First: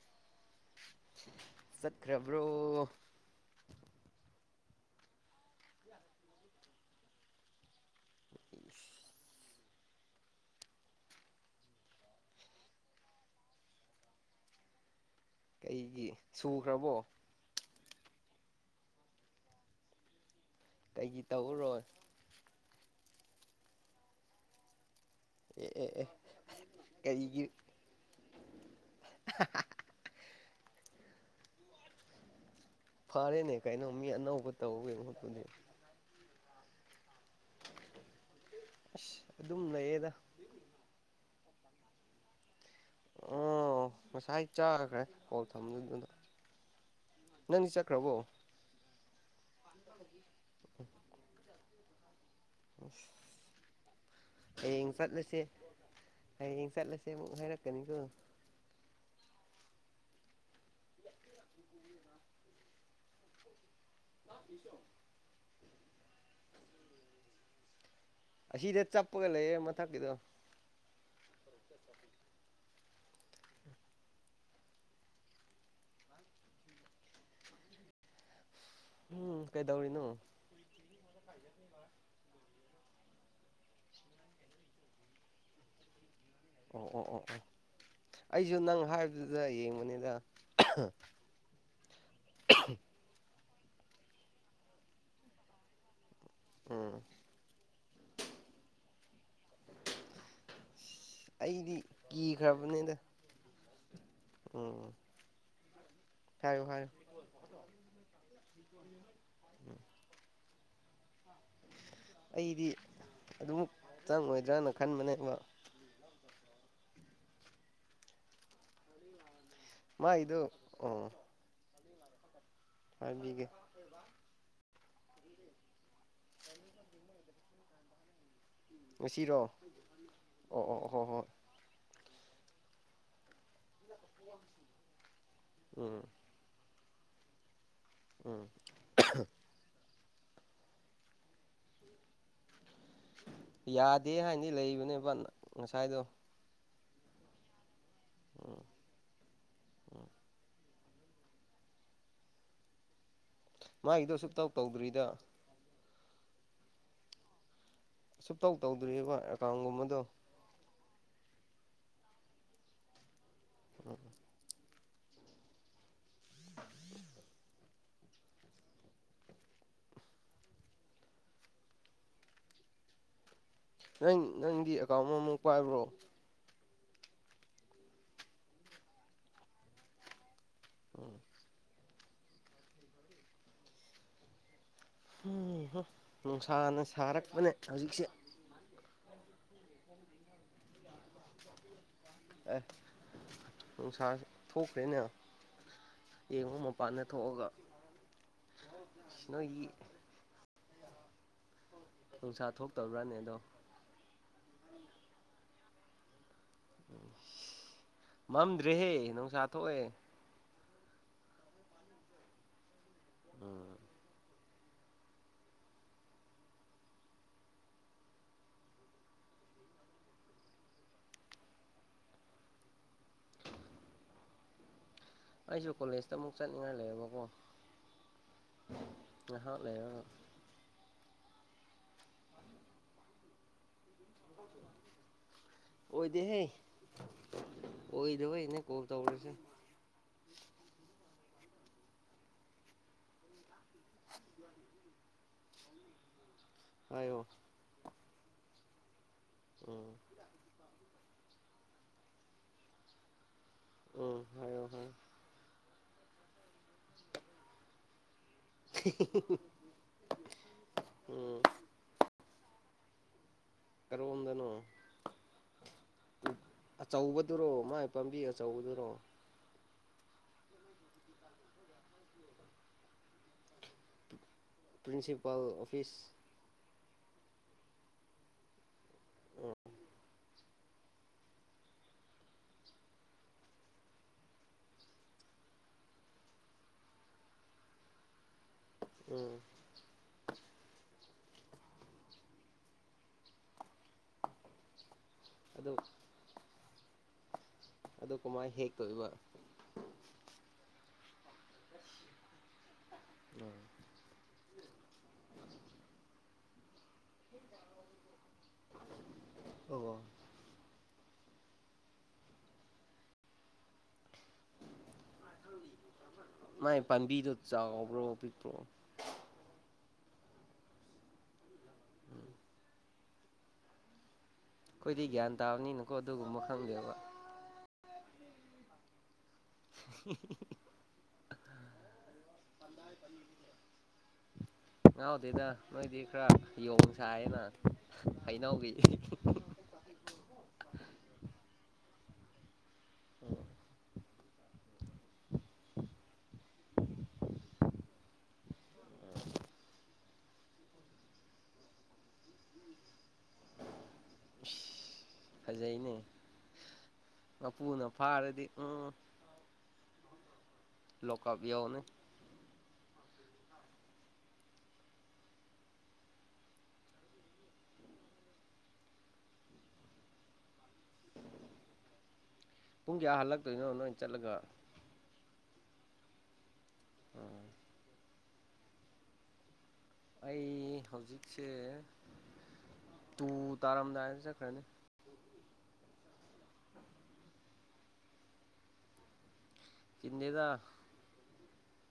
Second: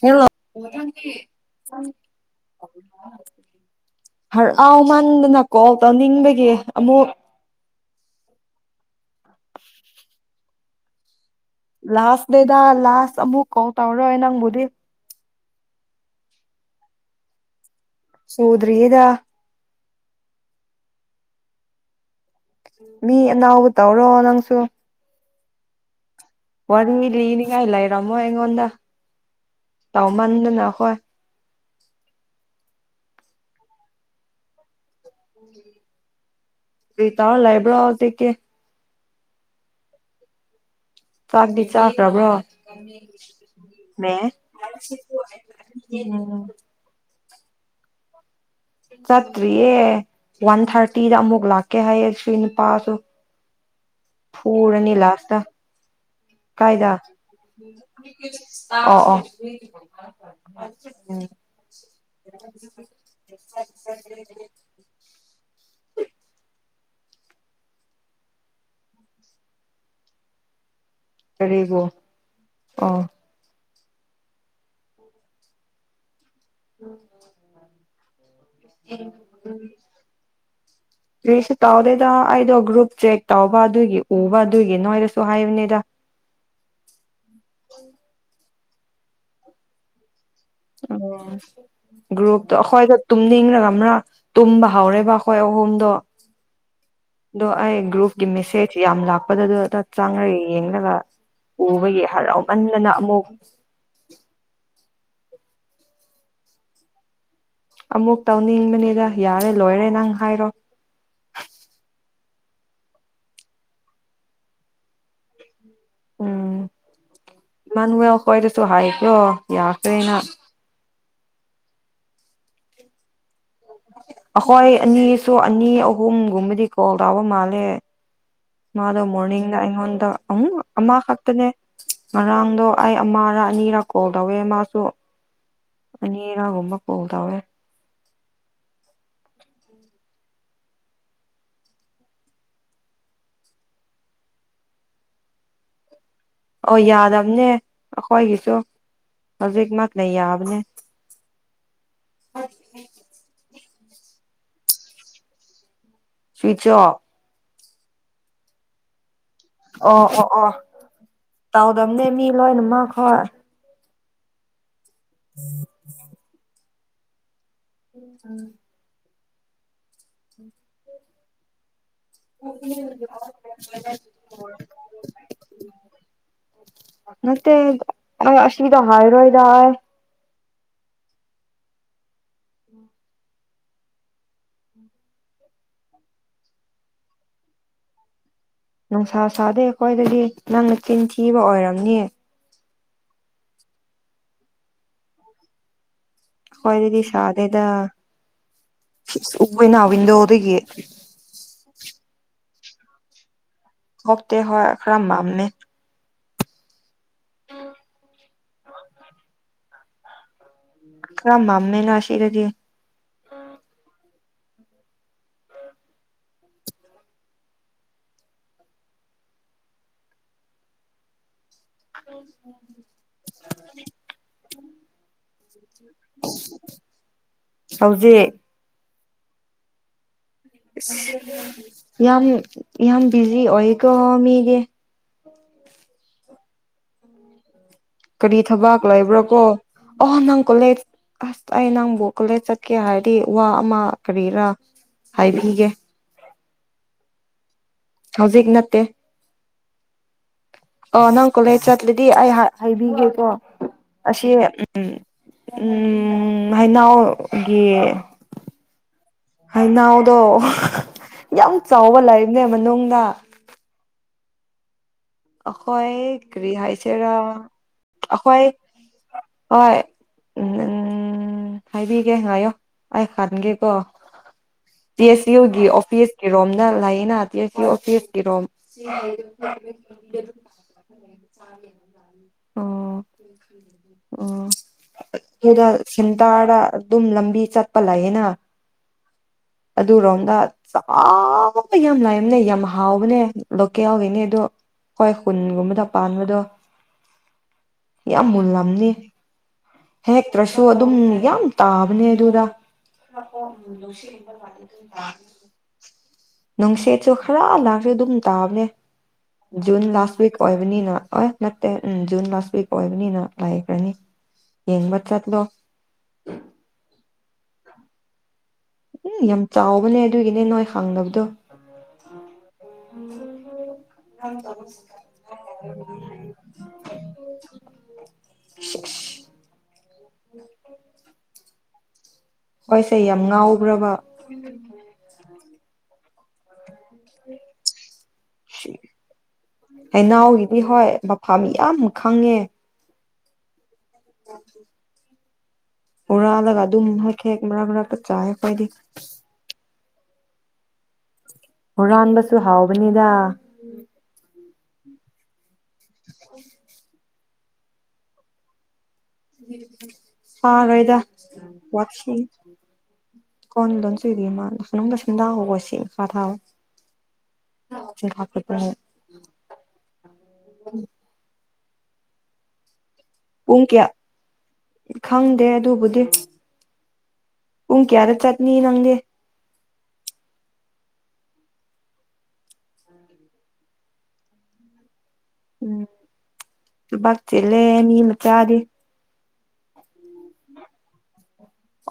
hello ꯆꯠꯈ꯭ꯔꯕ꯭ꯔꯣ ꯍꯔꯥꯎꯃꯟꯗꯅ call ꯇꯧꯅꯤꯡꯕꯒꯤ ꯑꯃꯨꯛ ꯁ ꯂꯥꯁ ꯗꯗ ꯂꯥꯁ ꯑꯃꯨꯛ ꯀꯥꯎꯜ ꯇꯧꯔꯔꯣꯏ ꯅꯪꯕꯨꯗꯤ ꯀꯩꯒꯤ ꯁꯨꯈ꯭ꯔꯕꯣ ꯁꯨꯗ꯭ꯔꯔꯤ ꯌꯦꯗ ꯀꯩꯒꯤ ꯇꯧꯔꯔꯣꯏ ꯃꯤ ꯑꯅꯥꯎꯕ ꯇꯧꯔꯣ ꯅꯪꯁꯨ ꯑꯦ ꯑꯦ ꯋꯥꯔꯤ ꯀꯩꯒꯤ ꯂꯤꯅꯤꯡꯉꯥꯏ ꯂꯩꯔꯝꯃꯣ ꯑꯩꯉꯣꯟꯗ ꯇꯧꯃꯟꯗꯅ ꯑꯩꯈꯣꯏ ꯐꯔꯦꯅꯦ ꯀꯩꯅꯣ ꯃꯤ ꯑꯅꯧꯕ ꯇꯧꯋꯦ ꯈꯣꯠꯄꯨꯗꯤ ꯄ ꯇ ꯂꯥꯏꯕ꯭ꯔꯥꯑꯣꯗ ꯀꯦ ꯑꯁ ꯑꯗꯨꯝ ꯂꯩꯌꯦꯗ ꯆꯥꯛꯗꯤ ꯆꯥꯈ꯭ꯔꯕ꯭ꯔꯣ ꯑꯣ ꯃ ꯉꯁꯥꯏ ꯆꯥꯈ꯭ꯔꯦ ꯀꯣꯜ ꯊꯝꯕꯗꯨꯗ ꯅꯪꯗꯤ ꯆꯠꯈ꯭ꯔꯕꯣ ꯆꯠꯇ꯭ꯔꯤꯌꯦ ꯋꯥꯟ ꯊꯥꯔꯇꯤꯗ ꯑꯃꯨꯛ ꯂꯥꯛꯀꯦ ꯍꯥꯏꯌꯦ ꯁꯤ ꯅꯨꯄꯥꯁꯨ ꯍꯌꯦꯡ ꯐꯔꯅꯤ ꯂꯥꯁꯇ ꯆꯠꯂꯁꯦ ꯍꯌꯦꯡ ꯀꯥꯏꯗ ꯆꯠꯂꯁꯦ ꯑꯃꯨꯛ ꯍꯥꯏꯔꯛꯀꯅꯤꯀꯣ ꯑꯣ ꯑꯣ [unintelligible] ꯑꯁꯤꯗ ꯆꯞꯄꯒ ꯂꯩꯌꯦ ꯃꯊꯛꯀꯤꯗꯣ ꯀꯕꯣ ꯑ ꯎꯝ ꯎꯝ ꯎ ꯀꯔꯤꯁꯨ ꯇꯧꯗꯦꯗ ꯑꯩꯗꯣ ꯒ꯭ꯔꯨꯞ ꯆꯦꯛ ꯇꯧꯕ ꯑꯗꯨꯒꯤ ꯎꯕ ꯑꯗꯨꯒꯤ ꯅꯣꯏꯗꯁꯨ ꯍꯥꯏꯕꯅꯦꯗ ꯑꯣ ꯑꯣ ꯑꯣ ꯑꯣ ꯑꯩꯁꯨ ꯅꯪ ꯍꯥꯏꯕꯗꯨꯗ ꯌꯦꯡꯕꯅꯤꯗ ꯑꯣ ꯒ꯭ꯔꯨꯞꯇꯣ ꯑꯩꯈꯣꯏꯗ ꯇꯨꯝꯅꯤꯡꯔꯒ ꯑꯃꯔꯥ ꯇꯨꯝꯕ ꯍꯧꯔꯦꯕ ꯑꯩꯈꯣꯏ ꯑꯍꯨꯝꯗꯣ ꯎꯝ ꯑꯗꯣ ꯑꯩ ꯒ꯭ꯔꯨꯞꯀꯤ ꯃꯦꯁꯦꯖ ꯌꯥꯝ ꯂꯥꯛꯄꯗ ꯑꯗꯨ ꯆꯥꯡꯉꯒꯦ ꯌꯦꯡꯂꯒ ꯑꯩꯗꯤ ꯎꯕꯒꯤ ꯍꯔꯥꯎꯃꯟꯗꯅ ꯀꯤꯈ꯭ꯔꯕꯅꯤꯗ ꯑꯃꯨꯛ ꯎꯝ ꯍꯥꯏꯣ ꯍꯥꯏ ꯑꯃꯨꯛ ꯇꯧꯅꯤꯡꯕꯅꯤꯗ ꯌꯥꯔꯦ ꯂꯣꯏꯔꯦ ꯅꯪ ꯍꯥꯏꯔꯣ ꯑꯩꯗꯤ ꯑꯗꯨꯃ ꯆꯪꯉꯣꯏꯗ꯭ꯔꯅ ꯈꯟꯕꯅꯦꯕ ꯎꯝ ꯃꯥꯟ ꯀꯣꯏꯗꯁꯨꯣ ꯍꯥꯏꯥꯏ ꯀꯣ ꯃꯥ ꯏꯗꯨ ꯑꯣ ꯍꯥꯏꯕꯤꯒꯦ ꯑꯩꯈꯣꯏ ꯑꯅꯤꯁꯨ ꯑꯅꯤ ꯑꯍꯨꯝꯒꯨꯝꯕꯗꯤ ꯀꯣꯜ ꯇꯥꯕ ꯃꯥꯜꯂꯦ ꯃꯥꯗꯣ ꯉꯁꯤꯔꯣ ꯃꯣꯔꯅꯤꯡꯅ ꯑꯩꯉꯣꯟꯗ ꯑꯃꯨ ꯑꯣ ꯑꯣ ꯑꯃ ꯍꯣ ꯍꯣꯏ ꯈꯛꯇꯅꯦ ꯉꯔꯥꯡꯗꯣ ꯑꯩ ꯑꯃꯔ ꯑꯅꯤꯔꯥ ꯀꯣꯜ ꯇꯧꯋꯦ ꯃꯥꯁꯨ ꯎꯝ ꯍꯔꯥꯒꯨꯝꯕ ꯀꯗꯋꯦ ꯎꯝ ꯌꯥꯗꯦ ꯍꯥꯏꯅꯤ ꯂꯩꯕꯅꯦꯕ ꯉꯁꯥꯏꯗꯣ ꯑꯣ ꯌꯥꯗꯕꯅꯦ ꯑꯩꯈꯣꯏꯒꯤꯁꯨ ꯎꯝ ꯍꯧꯖꯤꯛꯃꯛꯅ ꯌꯥꯕꯅꯦ ꯃꯥꯒꯤꯗꯣ ꯑꯁꯨꯇꯧ ꯇꯧꯗ꯭ꯔꯤꯗ ꯁ꯭ꯋꯆ ꯑꯣꯐ ꯑꯁꯨꯇꯧ ꯇꯧꯗ꯭ꯔꯤꯕ ꯑꯦꯀꯥꯎꯟꯒꯨꯝꯕꯗꯣ ꯑꯣ ꯑꯣ ꯑꯣ ꯇꯥꯎꯗꯝꯅꯦ ꯃꯤ ꯂꯣꯏꯅꯃ ꯍꯣꯏ ꯎꯝ ꯎꯝ [unintelligible] ꯎꯝ ꯎ ꯎ ꯅꯪ ꯅꯪꯒꯤ ꯑꯦꯀꯥꯎꯟ ꯑꯃꯃꯨꯛ ꯄꯥꯏꯕ꯭ꯔꯣ ꯃꯦ ꯑꯁꯗ ꯍꯥꯏꯔꯣ ꯏꯗ ꯑꯣꯝ ꯎꯝ ꯎꯝ ꯍꯨꯝ ꯅꯨꯡꯁꯥꯅ ꯁꯥꯔꯛꯄꯅꯦ ꯍꯧꯖꯤꯛꯁꯦ ꯅꯨꯡꯁꯥ ꯁꯥꯥꯗꯦ ꯑꯩꯈꯣꯏꯗꯗꯤ ꯅꯪꯅ ꯆꯤꯟ ꯊꯤꯕ ꯑꯣꯏꯔꯝꯅꯤ ꯑꯦꯁ ꯅꯨꯡꯁꯥꯖꯦ ꯊꯣꯛꯇꯦꯅꯦ ꯑꯩꯈꯣꯏꯗꯗꯤ ꯁꯥꯗꯦꯗ ꯁꯤ ꯅꯣꯏꯒꯤ ꯎꯋꯦꯅ ꯋꯤꯟꯗꯣꯗꯒꯤ ꯅꯨꯡꯁꯥ ꯊꯣꯛꯇꯕ꯭ꯔꯥꯅꯦ ꯑꯗꯣ ꯊꯣꯛꯇꯦ ꯍꯣꯏ ꯈ꯭ꯔ ꯃꯝꯃꯦ ꯏꯁ ꯃꯝꯗ꯭ꯔꯦꯍꯦ ꯅꯨꯡꯁꯥ ꯊꯣꯛꯑꯦ ꯈꯔꯥ ꯃꯨꯝꯃꯦꯅ ꯁꯤꯗꯗꯤ ꯎꯝ [inaudible] ꯑꯩꯖꯨ ꯀꯣꯂꯦꯖꯇ ꯑꯃꯨꯛ ꯆꯠꯅꯤꯡꯉꯥꯏ ꯂꯩꯌꯦꯕꯀꯣ ꯍꯧꯖꯤꯛ ꯉꯍꯥꯛ ꯂꯩꯔꯒ ꯏꯁ ꯌꯥꯝ ꯌꯥꯝ ꯕꯤꯖꯤ ꯑꯣꯏꯌꯦꯀꯣ ꯃꯤꯗꯤ ꯑꯣꯏꯗꯦꯍꯦ ꯀꯔꯤ ꯑꯣꯏꯗꯕꯩꯅꯦ ꯊꯕꯛ ꯀꯣꯜ ꯇꯧꯔꯤꯁꯦ ꯂꯩꯕ꯭ꯔꯥꯥꯀꯣ ꯑꯣ ꯅꯪ ꯀꯣꯂꯦꯖ ꯑꯁ ꯑꯩ ꯅꯪꯕꯨ ꯀꯣꯂꯦꯖ ꯆꯠꯀꯦ ꯍꯥꯏꯔꯗꯤ ꯋꯥ ꯑꯃ ꯀꯔꯤꯔꯥ ꯍꯥꯏꯕꯤꯒꯦ ꯍꯥꯏꯌꯣ ꯍꯧꯖꯤꯛ ꯅꯠꯇꯦ ꯑꯣ ꯑꯣ ꯅꯪ ꯀꯣꯂꯦꯖ ꯆꯠꯂꯗꯤ ꯑꯩ ꯍꯥꯏꯕꯤꯒꯦꯀꯣ ꯎꯝ ꯑꯁꯤ ꯍꯥꯏꯌꯣ ꯎꯝ ꯍꯥꯏꯌꯣ ꯎꯝ ꯍꯩꯅꯧꯒꯤ [unintelligible] ꯍꯩꯅꯥꯎꯗꯣ ꯎꯝ ꯌꯥꯝ ꯆꯥꯎꯕ ꯂꯩꯕꯅꯦ ꯃꯅꯨꯡꯗ ꯀꯔꯣꯝꯗꯅꯣ ꯑꯩꯈꯣꯏ ꯀ꯭ꯔꯤ ꯍꯥꯏꯁꯦꯔꯥ ꯑꯆꯧꯕꯗꯨꯔꯣ ꯃꯥꯏ ꯄꯥꯝꯕꯤ ꯑꯩꯈꯣꯏ ꯑꯆꯧꯕꯗꯨꯔꯣ ꯍꯣꯏ ꯎꯝꯝ ꯎꯝ ꯍꯥꯏꯕꯤꯒꯦ ꯉꯥꯏꯌꯣ ꯑꯩ ꯈꯟꯒꯦꯀꯣ ꯄꯤ ꯑꯦꯁ ꯌꯨ ꯒꯤ ꯑꯣꯐꯤꯁ ꯀꯤꯔꯣꯝꯅ ꯂꯩꯌꯦꯅꯥ ꯄꯤ ꯑꯦꯁ ꯌꯨ ꯑꯣꯐꯤꯁ ꯀꯤꯔꯣꯝ ꯎꯝ ꯎꯝ ꯑꯣ ꯑꯩꯈꯣꯏꯗ ꯁꯦꯟꯇꯥꯔꯗ ꯑꯗꯨꯝ ꯂꯝꯕꯤ ꯆꯠꯄ ꯂꯩꯌꯦꯅꯥ ꯎꯝ ꯑꯗꯨꯔꯣꯝꯗ ꯆꯥꯕ ꯌꯥꯝ ꯂꯥꯏꯝꯅꯦ ꯌꯥꯝ ꯍꯥꯎꯕꯅꯦ ꯂꯣꯀꯦꯜꯒꯤꯅꯦ ꯑꯗꯣ ꯍꯣꯏ ꯑꯗꯨ ꯈꯨꯟꯒꯨꯝꯕꯗ ꯄꯥꯟꯕꯗꯣ ꯑꯗꯨ ꯌꯥꯝ ꯀꯃꯥꯏꯅ ꯍꯦꯛ ꯃꯨꯜꯂꯝꯅꯤ ꯇꯧꯏꯕ ꯍꯦꯛꯇ꯭ꯔꯁꯨ ꯑꯗꯨꯝ ꯌꯥꯝ ꯇꯥꯕꯅꯦ ꯑꯗꯨꯗ [unintelligible] ꯅꯨꯡꯁꯦꯠꯁꯨ ꯈꯔ ꯂꯥꯛꯁꯨ ꯑꯗꯨꯝ ꯇꯥꯕꯅꯦ ꯖꯨꯟ ꯑꯣ ꯂꯥꯁ ꯋꯤꯛ ꯑꯣꯏꯕꯅꯤꯅ ꯑꯣꯏ ꯅꯠꯇꯦ ꯎꯝ ꯖꯨꯟ ꯂꯥꯁ ꯋꯤꯛ ꯑꯣꯏꯕꯅꯤꯅ ꯂꯥꯏꯈ꯭ꯔꯅꯤ ꯌꯦꯡꯕ ꯆꯠꯂꯣ ꯃꯥꯏ ꯄꯥꯝꯕꯤꯗꯨ ꯆꯥꯎꯕ꯭ꯔꯣ ꯄꯤꯛꯄ꯭ꯔꯣ ꯎꯝ ꯌꯥꯝ ꯆꯥꯎꯕꯅꯦ ꯑꯗꯨꯒꯤꯅꯦ ꯅꯣꯏ ꯍꯪꯗꯕꯗꯣ [unintelligible] ꯑꯩꯈꯣꯏꯗꯤ ꯒ꯭ꯌꯥꯟ ꯇꯥꯕꯅꯤꯅꯀꯣ ꯑꯗꯨꯒꯨꯝꯕ ꯈꯪꯗꯦꯕ [unintelligible] [inaudible] ꯈꯣꯏꯁꯦ ꯌꯥꯝ ꯉꯥꯎꯕ꯭ꯔꯕ [unintelligible] ꯉꯥꯎꯗꯦꯗ ꯅꯣꯏꯗꯤ ꯈꯔ ꯌꯣꯡ ꯁꯥꯏꯌꯦꯅ ꯍꯩꯅꯧꯒꯤ ꯍꯩꯅꯧꯒꯤꯗꯤ ꯍꯣꯏ ꯃꯐꯝ ꯌꯥꯝ ꯈꯪꯉꯦ [inaudible] ꯍꯨꯔꯥꯜꯂꯒ ꯑꯗꯨꯝ ꯍꯦꯛ ꯍꯦꯛ ꯃꯔꯛ ꯃꯔꯛꯇ ꯆꯥꯏꯕ ꯑꯩꯗꯤ ꯍꯨꯔꯥꯟꯕꯁꯨ ꯍꯥꯎꯕꯅꯤꯗ ꯐꯖꯩꯅꯦ ꯃꯄꯨꯅ ꯐꯥꯔꯗꯤ ꯎꯝ ꯐꯥꯔꯣꯏꯗ ꯂꯣꯛꯀꯞ ꯌꯧꯅꯤ ꯋꯥꯊꯤ [unintelligible] ꯥ [unintelligible] ꯄꯨꯡ ꯀꯌꯥ ꯍꯜꯂꯛꯇꯣꯏꯅꯣ ꯀꯌꯥ ꯅꯣꯏ ꯆꯠꯂꯒ ꯈꯪꯗꯦ ꯑꯗꯨꯕꯨꯗꯤ ꯑꯣ ꯄꯨꯡ ꯀꯌꯥꯗ ꯆꯠꯅꯤ ꯅꯪꯗꯤ ꯑꯩ ꯍꯧꯖꯤꯛꯁꯦ ꯇꯨ ꯇꯥꯔꯝꯗꯥꯏꯗ ꯆꯠꯈ꯭ꯔꯅꯤ ꯎꯝ ꯊꯕꯛ ꯆꯤꯜꯂꯦ ꯃꯤ ꯃꯆꯥꯗꯤ ꯆꯤꯟꯗꯦꯗ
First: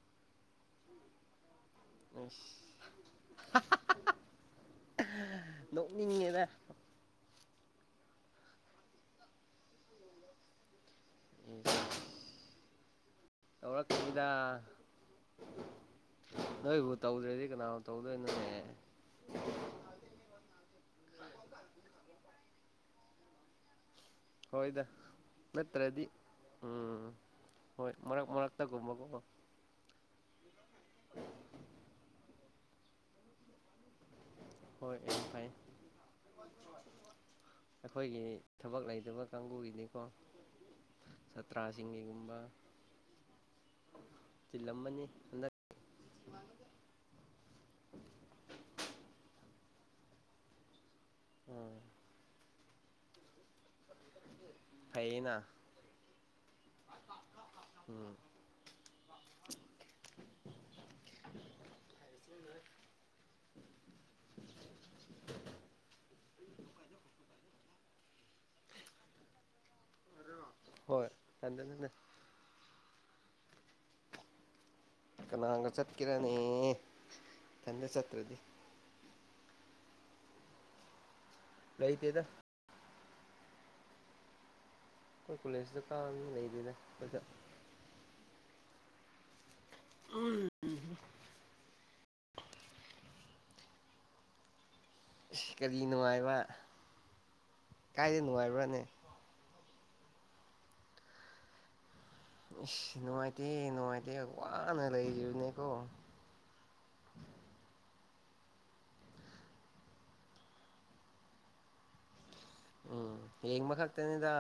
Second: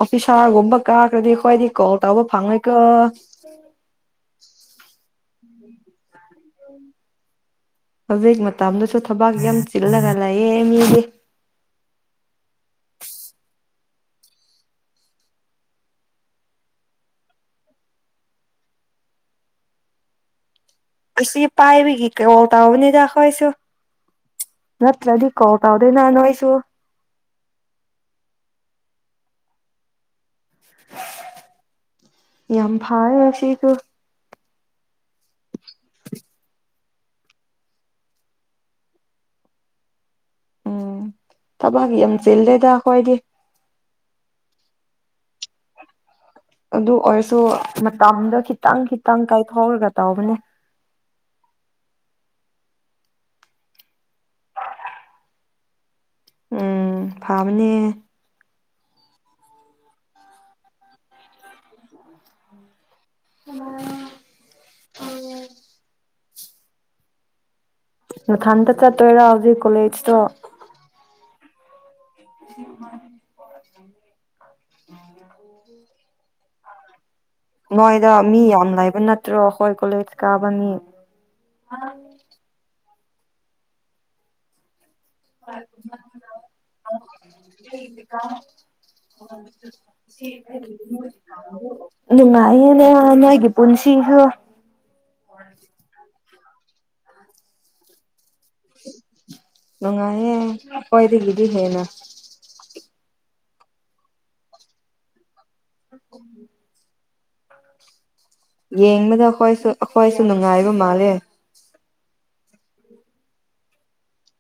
ꯑꯣꯐꯤꯁꯥꯔꯒꯨꯝꯕ ꯀꯥꯔꯈ꯭ꯔꯗꯤ ꯑꯩꯈꯣꯏꯗꯤ ꯀꯣꯜ ꯇꯧꯕ ꯐꯪꯉꯣꯏꯀꯣ ꯑꯩꯁ [unintelligible] ꯅꯣꯛꯅꯤꯡꯉꯤꯗ ꯍꯧꯖꯤꯛ ꯃꯇꯝꯗꯁꯨ ꯊꯕꯛ ꯌꯥꯝ ꯆꯤꯜꯂꯒ ꯂꯩꯌꯦ ꯃꯤꯗꯤ ꯎꯝ [unintelligible] ꯌꯧꯔꯛꯈꯤꯅꯤꯗ ꯅꯣꯏꯕꯨ ꯇꯧꯗ꯭ꯔꯦꯗꯤ ꯀꯅꯥꯅ ꯇꯧꯗꯣꯏꯅꯣꯅꯦ ꯑꯁꯤ ꯄꯥꯏꯕꯤ ꯀꯔꯣꯜ ꯇꯧꯕꯅꯤꯗ ꯑꯩꯈꯣꯏꯁꯨ ꯍꯣꯏꯗ ꯅꯠꯇ꯭ꯔꯗꯤ ꯀꯣꯜ ꯅꯠꯇ꯭ꯔꯗꯤ ꯇꯧꯗꯦꯗ ꯅꯣꯏꯁꯨ ꯎꯝ ꯍꯣꯏ ꯃꯔꯛ ꯃꯔꯛꯇꯒꯨꯝꯕꯀꯣ ꯌꯥꯝ ꯐꯥꯔꯦꯅ ꯁꯤꯁꯨ ꯍꯣꯏ ꯌꯥꯝ ꯐꯩ ꯑꯩꯈꯣꯏꯒꯤ ꯊꯕꯛ ꯂꯩꯇꯕ ꯀꯥꯡꯒꯨꯒꯤꯗꯤꯀꯣ ꯎꯝ ꯊꯕꯛ ꯌꯥꯝ ꯆꯤꯜꯂꯦꯗ ꯑꯩꯈꯣꯏꯗꯤ ꯆꯤꯜꯂꯝꯃꯅꯤ ꯍꯟꯗꯛ ꯑꯗꯨ ꯑꯣꯏꯔꯁꯨ ꯃꯇꯝꯗ ꯈꯤꯇꯪ ꯈꯤꯇꯪ ꯀꯥꯏꯊꯣꯛꯔꯒ ꯇꯧꯕꯅꯦ ꯎꯝ ꯐꯩꯌꯦꯅ ꯎꯝ ꯐꯥꯕꯅꯦ ꯎꯝ [unintelligible] ꯅꯊꯟꯇ ꯆꯠꯇꯣꯏꯔꯥ ꯍꯧꯖꯤꯛ ꯀꯣꯂꯦꯖꯇꯣ ꯍꯣꯏ ꯏꯊꯟꯗꯅꯅꯤ [unintelligible] ꯀꯅꯥꯒ ꯆꯠꯀꯦꯔꯅꯦ ꯏꯊꯟꯗ ꯅꯣꯏꯗ ꯆꯠꯇ꯭ꯔꯗꯤ ꯃꯤ ꯌꯥꯝ ꯂꯩꯕ ꯅꯠꯇ꯭ꯔꯣ ꯑꯩꯈꯣꯏ ꯀꯣꯂꯦꯖ ꯀꯥꯕ ꯃꯤ ꯂꯩꯇꯦꯗ ꯑꯩꯈꯣꯏ ꯀꯣꯂꯦꯖꯇ ꯀꯥꯕ ꯃꯤ ꯂꯩꯇꯦꯗ [unintelligible] [unintelligible] ꯅꯨꯡꯉꯥꯏꯌꯦꯅꯦ ꯅꯣꯏꯒꯤ ꯄꯨꯟꯁꯤꯁꯨ ꯀꯔꯤ ꯅꯨꯡꯉꯥꯏꯕ ꯀꯥꯏꯗ ꯅꯨꯡꯉꯥꯏꯕ꯭ꯔꯥꯅꯦ ꯅꯨꯡꯉꯥꯏꯌꯦ ꯑꯩꯈꯣꯏꯗꯒꯤꯗꯤ ꯍꯦꯟꯅ ꯏꯁ ꯅꯨꯡꯉꯥꯏꯇꯦ ꯅꯨꯡꯉꯥꯏꯇꯦ ꯋꯥꯅ ꯂꯩꯔꯤꯕꯅꯦꯀꯣ [inaudible] ꯌꯦꯡꯕꯗ ꯑꯩꯈꯣꯏꯁꯨ ꯑꯩꯈꯣꯏꯁꯨ ꯅꯨꯡꯉꯥꯏꯕ ꯃꯥꯜꯂꯦ ꯎꯝ ꯌꯦꯡꯕ ꯈꯛꯇꯅꯦꯗ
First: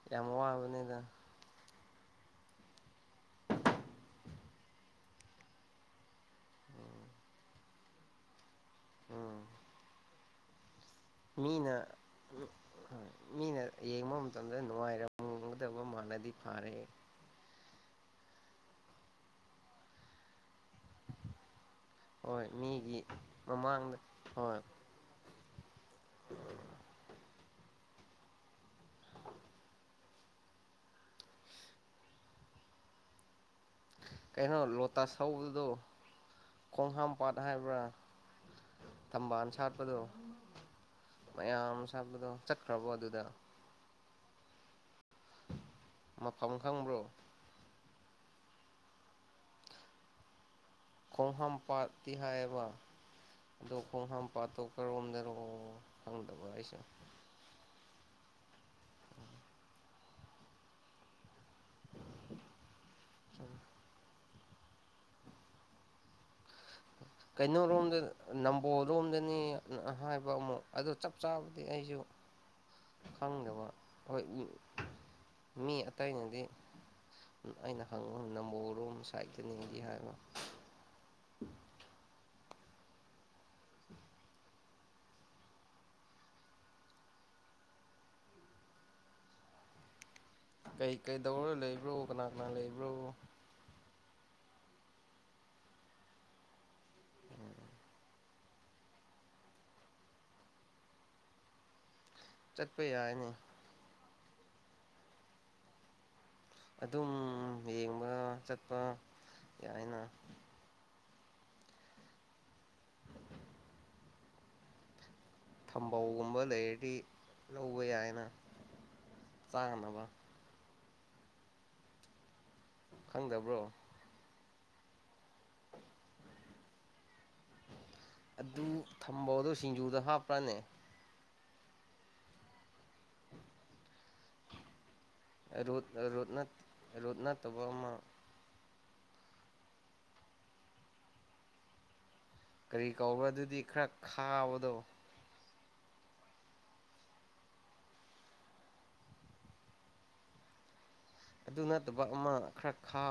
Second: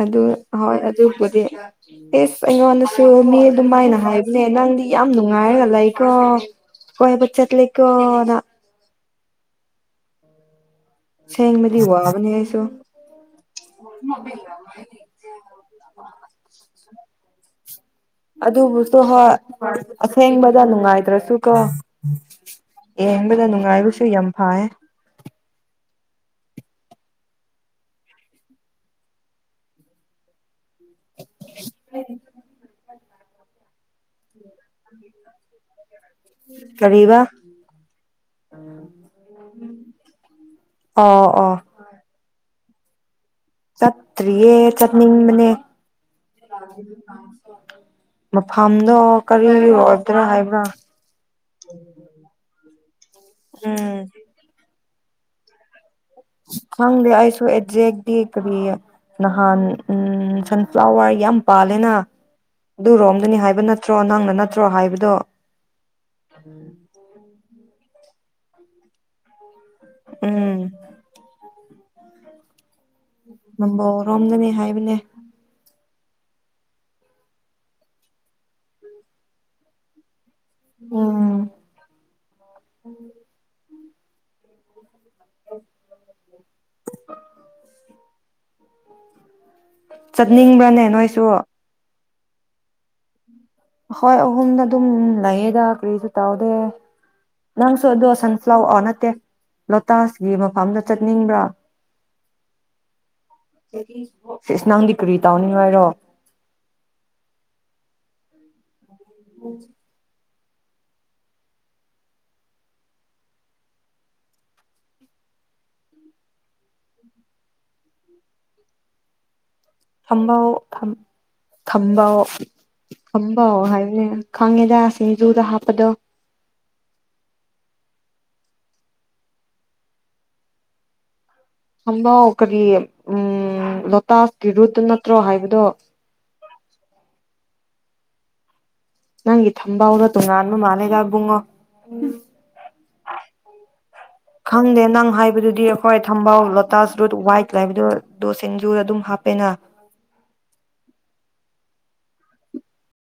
ꯑꯗꯨ ꯌꯥꯝ ꯍꯣꯏ ꯋꯥꯕꯅꯤꯗ ꯑꯗꯨꯕꯨꯗꯤ ꯏꯁ ꯑꯩꯉꯣꯟꯗꯁꯨ ꯃꯤ ꯑꯗꯨꯃꯥꯏꯅ ꯍꯥꯏꯕꯅꯦ ꯅꯪꯗꯤ ꯌꯥꯝ ꯅꯨꯡꯉꯥꯏꯔꯒ ꯂꯩꯀꯣ ꯀꯣꯏꯕ ꯆꯠꯂꯤꯀꯣꯅ ꯎꯝ ꯃꯤꯅ ꯑꯁꯦꯡꯕꯗꯤ ꯋꯥꯕꯅꯦ ꯑꯩꯁꯨ [unintelligible] ꯃꯤꯅ ꯌꯦꯡꯕ ꯃꯇꯝꯗ ꯅꯨꯡꯉꯥꯏꯔꯝꯒꯗꯕ ꯃꯥꯜꯂꯗꯤ ꯐꯔꯦ ꯑꯗꯨꯕꯨꯁꯨ ꯍꯣꯏ ꯑꯁꯦꯡꯕꯗ ꯅꯨꯡ ꯅꯨꯡꯉꯥꯏꯇ‍꯭ꯔꯁꯨ ꯀꯣ ꯍꯣꯏ ꯃꯤꯒꯤ ꯌꯦꯡꯕꯗ ꯃꯃꯥꯡꯗ ꯅꯨꯡꯉꯥꯏꯕꯁꯨ ꯌꯥꯝ ꯍꯣꯏ ꯐꯥꯌꯦ [unintelligible] ꯀꯩꯅꯣ ꯂꯣꯇꯥꯁ ꯍꯧꯕꯗꯣ ꯀꯔꯤꯕ ꯈꯣꯡꯍꯥꯝꯄꯥꯥꯠ ꯍꯥꯏꯕ꯭ꯔꯥ ꯊꯝꯕꯥꯜ ꯁꯥꯠꯄꯗꯣ ꯑꯣ ꯑꯣ ꯃꯌꯥꯝ ꯁꯥꯠꯄꯗꯣ ꯆꯠꯈ꯭ꯔꯕꯣ ꯑꯗꯨꯗ ꯆꯠꯇ꯭ꯔꯤꯌꯦ ꯆꯠꯅꯤꯡꯕꯅꯦ ꯃꯐꯝ ꯈꯪꯕ꯭ꯔꯣ ꯃꯐꯝꯗꯣ ꯀꯔꯤ ꯑꯣꯏꯗ꯭ꯔꯥ ꯍꯥꯏꯕ꯭ꯔꯥ ꯈꯣꯡ ꯍꯥꯥꯝ ꯄꯥꯠꯇꯤ ꯍꯥꯏꯌꯦꯕ ꯑꯗꯣ ꯈꯣꯡ ꯎꯝ ꯍꯥꯥꯝ ꯄꯥꯠꯇꯣ ꯀꯔꯣꯝꯗꯅꯣ ꯈꯪꯗꯕ ꯑꯩꯁꯦ ꯈꯪꯗꯦ ꯑꯩꯁꯨ ꯑꯦꯛꯖꯦꯛꯇꯤ ꯀꯔꯤ ꯅꯍꯥꯟ ꯎꯝ ꯁꯟꯐ꯭ꯂꯥꯋꯔ ꯌꯥꯝ ꯄꯥꯜꯂꯦꯅ ꯑꯗꯨꯔꯣꯝꯗꯅꯤ ꯍꯥꯏꯕ ꯅꯠ ꯇ꯭ꯔꯣ ꯅꯪꯅ ꯅꯠꯇ꯭ꯔꯣ ꯍꯥꯏꯕꯗꯣ [inaudible] ꯀꯩꯅꯣꯔꯣꯝꯗ ꯅꯝꯕꯣꯜꯔꯣꯝꯗꯅꯦꯅ ꯍꯥꯏꯕ ꯎꯝ ꯑꯃꯨꯛ ꯑꯗꯨ ꯆꯞ ꯆꯥꯕꯗꯤ ꯑꯩꯁꯨ ꯈꯪꯗꯕ ꯍꯣꯏ ꯎ ꯅꯝꯕꯣꯜꯔꯣꯝꯗꯅꯤ ꯍꯥꯏꯕꯅꯦ ꯃꯤ ꯑꯇꯩꯅꯗꯤ ꯑꯩꯅ ꯍꯪꯉ ꯅꯝꯕꯣꯜꯔꯣꯝ ꯁꯥꯏꯠꯇꯅꯤꯗꯤ ꯍꯥꯏꯕ ꯎꯝ [inaudible] ꯆꯠꯅꯤꯡꯕ꯭ꯔꯅꯦ ꯀꯩ ꯅꯣꯏꯁꯨ ꯀꯩꯗꯧꯔ ꯂꯩꯕ꯭ꯔꯣ ꯀꯅꯥ ꯀꯅꯥ ꯂꯩꯕ꯭ꯔꯣ ꯍꯣꯏ ꯑꯍꯨꯝꯗ ꯑꯗꯨꯝ ꯂꯩꯌꯦꯗ ꯀꯔꯤꯁꯨ ꯇꯧꯗꯦ ꯅꯪꯁꯨ ꯑꯗꯣ ꯁꯟꯐ꯭ꯂꯥꯋꯔ ꯑ ꯅꯠꯇꯦ ꯂꯣꯇꯥꯁꯀꯤ ꯃꯐꯝꯗ ꯆꯠꯅꯤꯡꯕ꯭ꯔꯥ ꯆꯠꯄ ꯌꯥꯏꯅꯦ ꯁꯤꯁ ꯅꯪꯗꯤ ꯀꯔꯤ ꯇꯧꯅꯤꯡꯉꯥꯏꯔꯣ ꯑꯗꯨꯝ ꯌꯦꯡꯕ ꯆꯠꯄ ꯌꯥꯏꯅ ꯊꯝꯕꯧꯒꯨꯝꯕ ꯂꯩꯔꯗꯤ ꯂꯧꯕ ꯌꯥꯏꯅ ꯆꯥꯅꯕ ꯊꯝꯕꯧ ꯊꯝ ꯊꯝꯕꯧ ꯈꯪꯗꯕ꯭ꯔꯣ ꯍꯥꯏꯕ [unintelligible] ꯈꯪꯉꯦꯗ ꯁꯤꯡꯖꯨꯗ ꯍꯥꯞꯄꯗꯣ ꯑꯗꯨ ꯊꯝꯕꯧꯗꯣ ꯁꯤꯡꯖꯨꯗ ꯍꯥꯞꯄ꯭ꯔꯥꯅꯦ ꯊꯝꯕꯧ ꯀꯔꯤ ꯎꯝ ꯂꯣꯇꯥꯁꯀꯤ ꯔꯨꯠꯇꯨ ꯅꯠꯇ꯭ꯔꯣ ꯍꯥꯏꯕꯗꯣ ꯔꯨꯠ ꯅꯠ ꯔꯨꯠ ꯅꯠꯇꯕ ꯑꯃ ꯅꯪꯒꯤ ꯊꯝꯕꯧꯗꯣ ꯇꯣꯉꯥꯟꯕ ꯃꯥꯜꯂꯦꯗ ꯕꯨꯡꯉꯣ ꯀꯔꯤ ꯀꯧꯕ꯭ꯔꯥ ꯑꯗꯨꯗꯤ ꯈꯔ ꯈꯥꯕꯗꯣ ꯥꯅꯪ ꯍꯥꯏꯕꯗꯨꯗꯤ ꯍꯣꯏ ꯊꯝꯕꯧ ꯂꯣꯇꯥꯁ ꯔꯨꯠ ꯋꯥꯏꯠ ꯂꯩꯕꯗꯨ ꯑꯗꯨ ꯁꯤꯡꯖꯨꯗ ꯑꯗꯨꯝ ꯍꯥꯞꯄꯦꯅ ꯑꯗꯨ ꯅꯠꯇꯕ ꯑꯃ ꯈꯔ ꯈꯥꯕ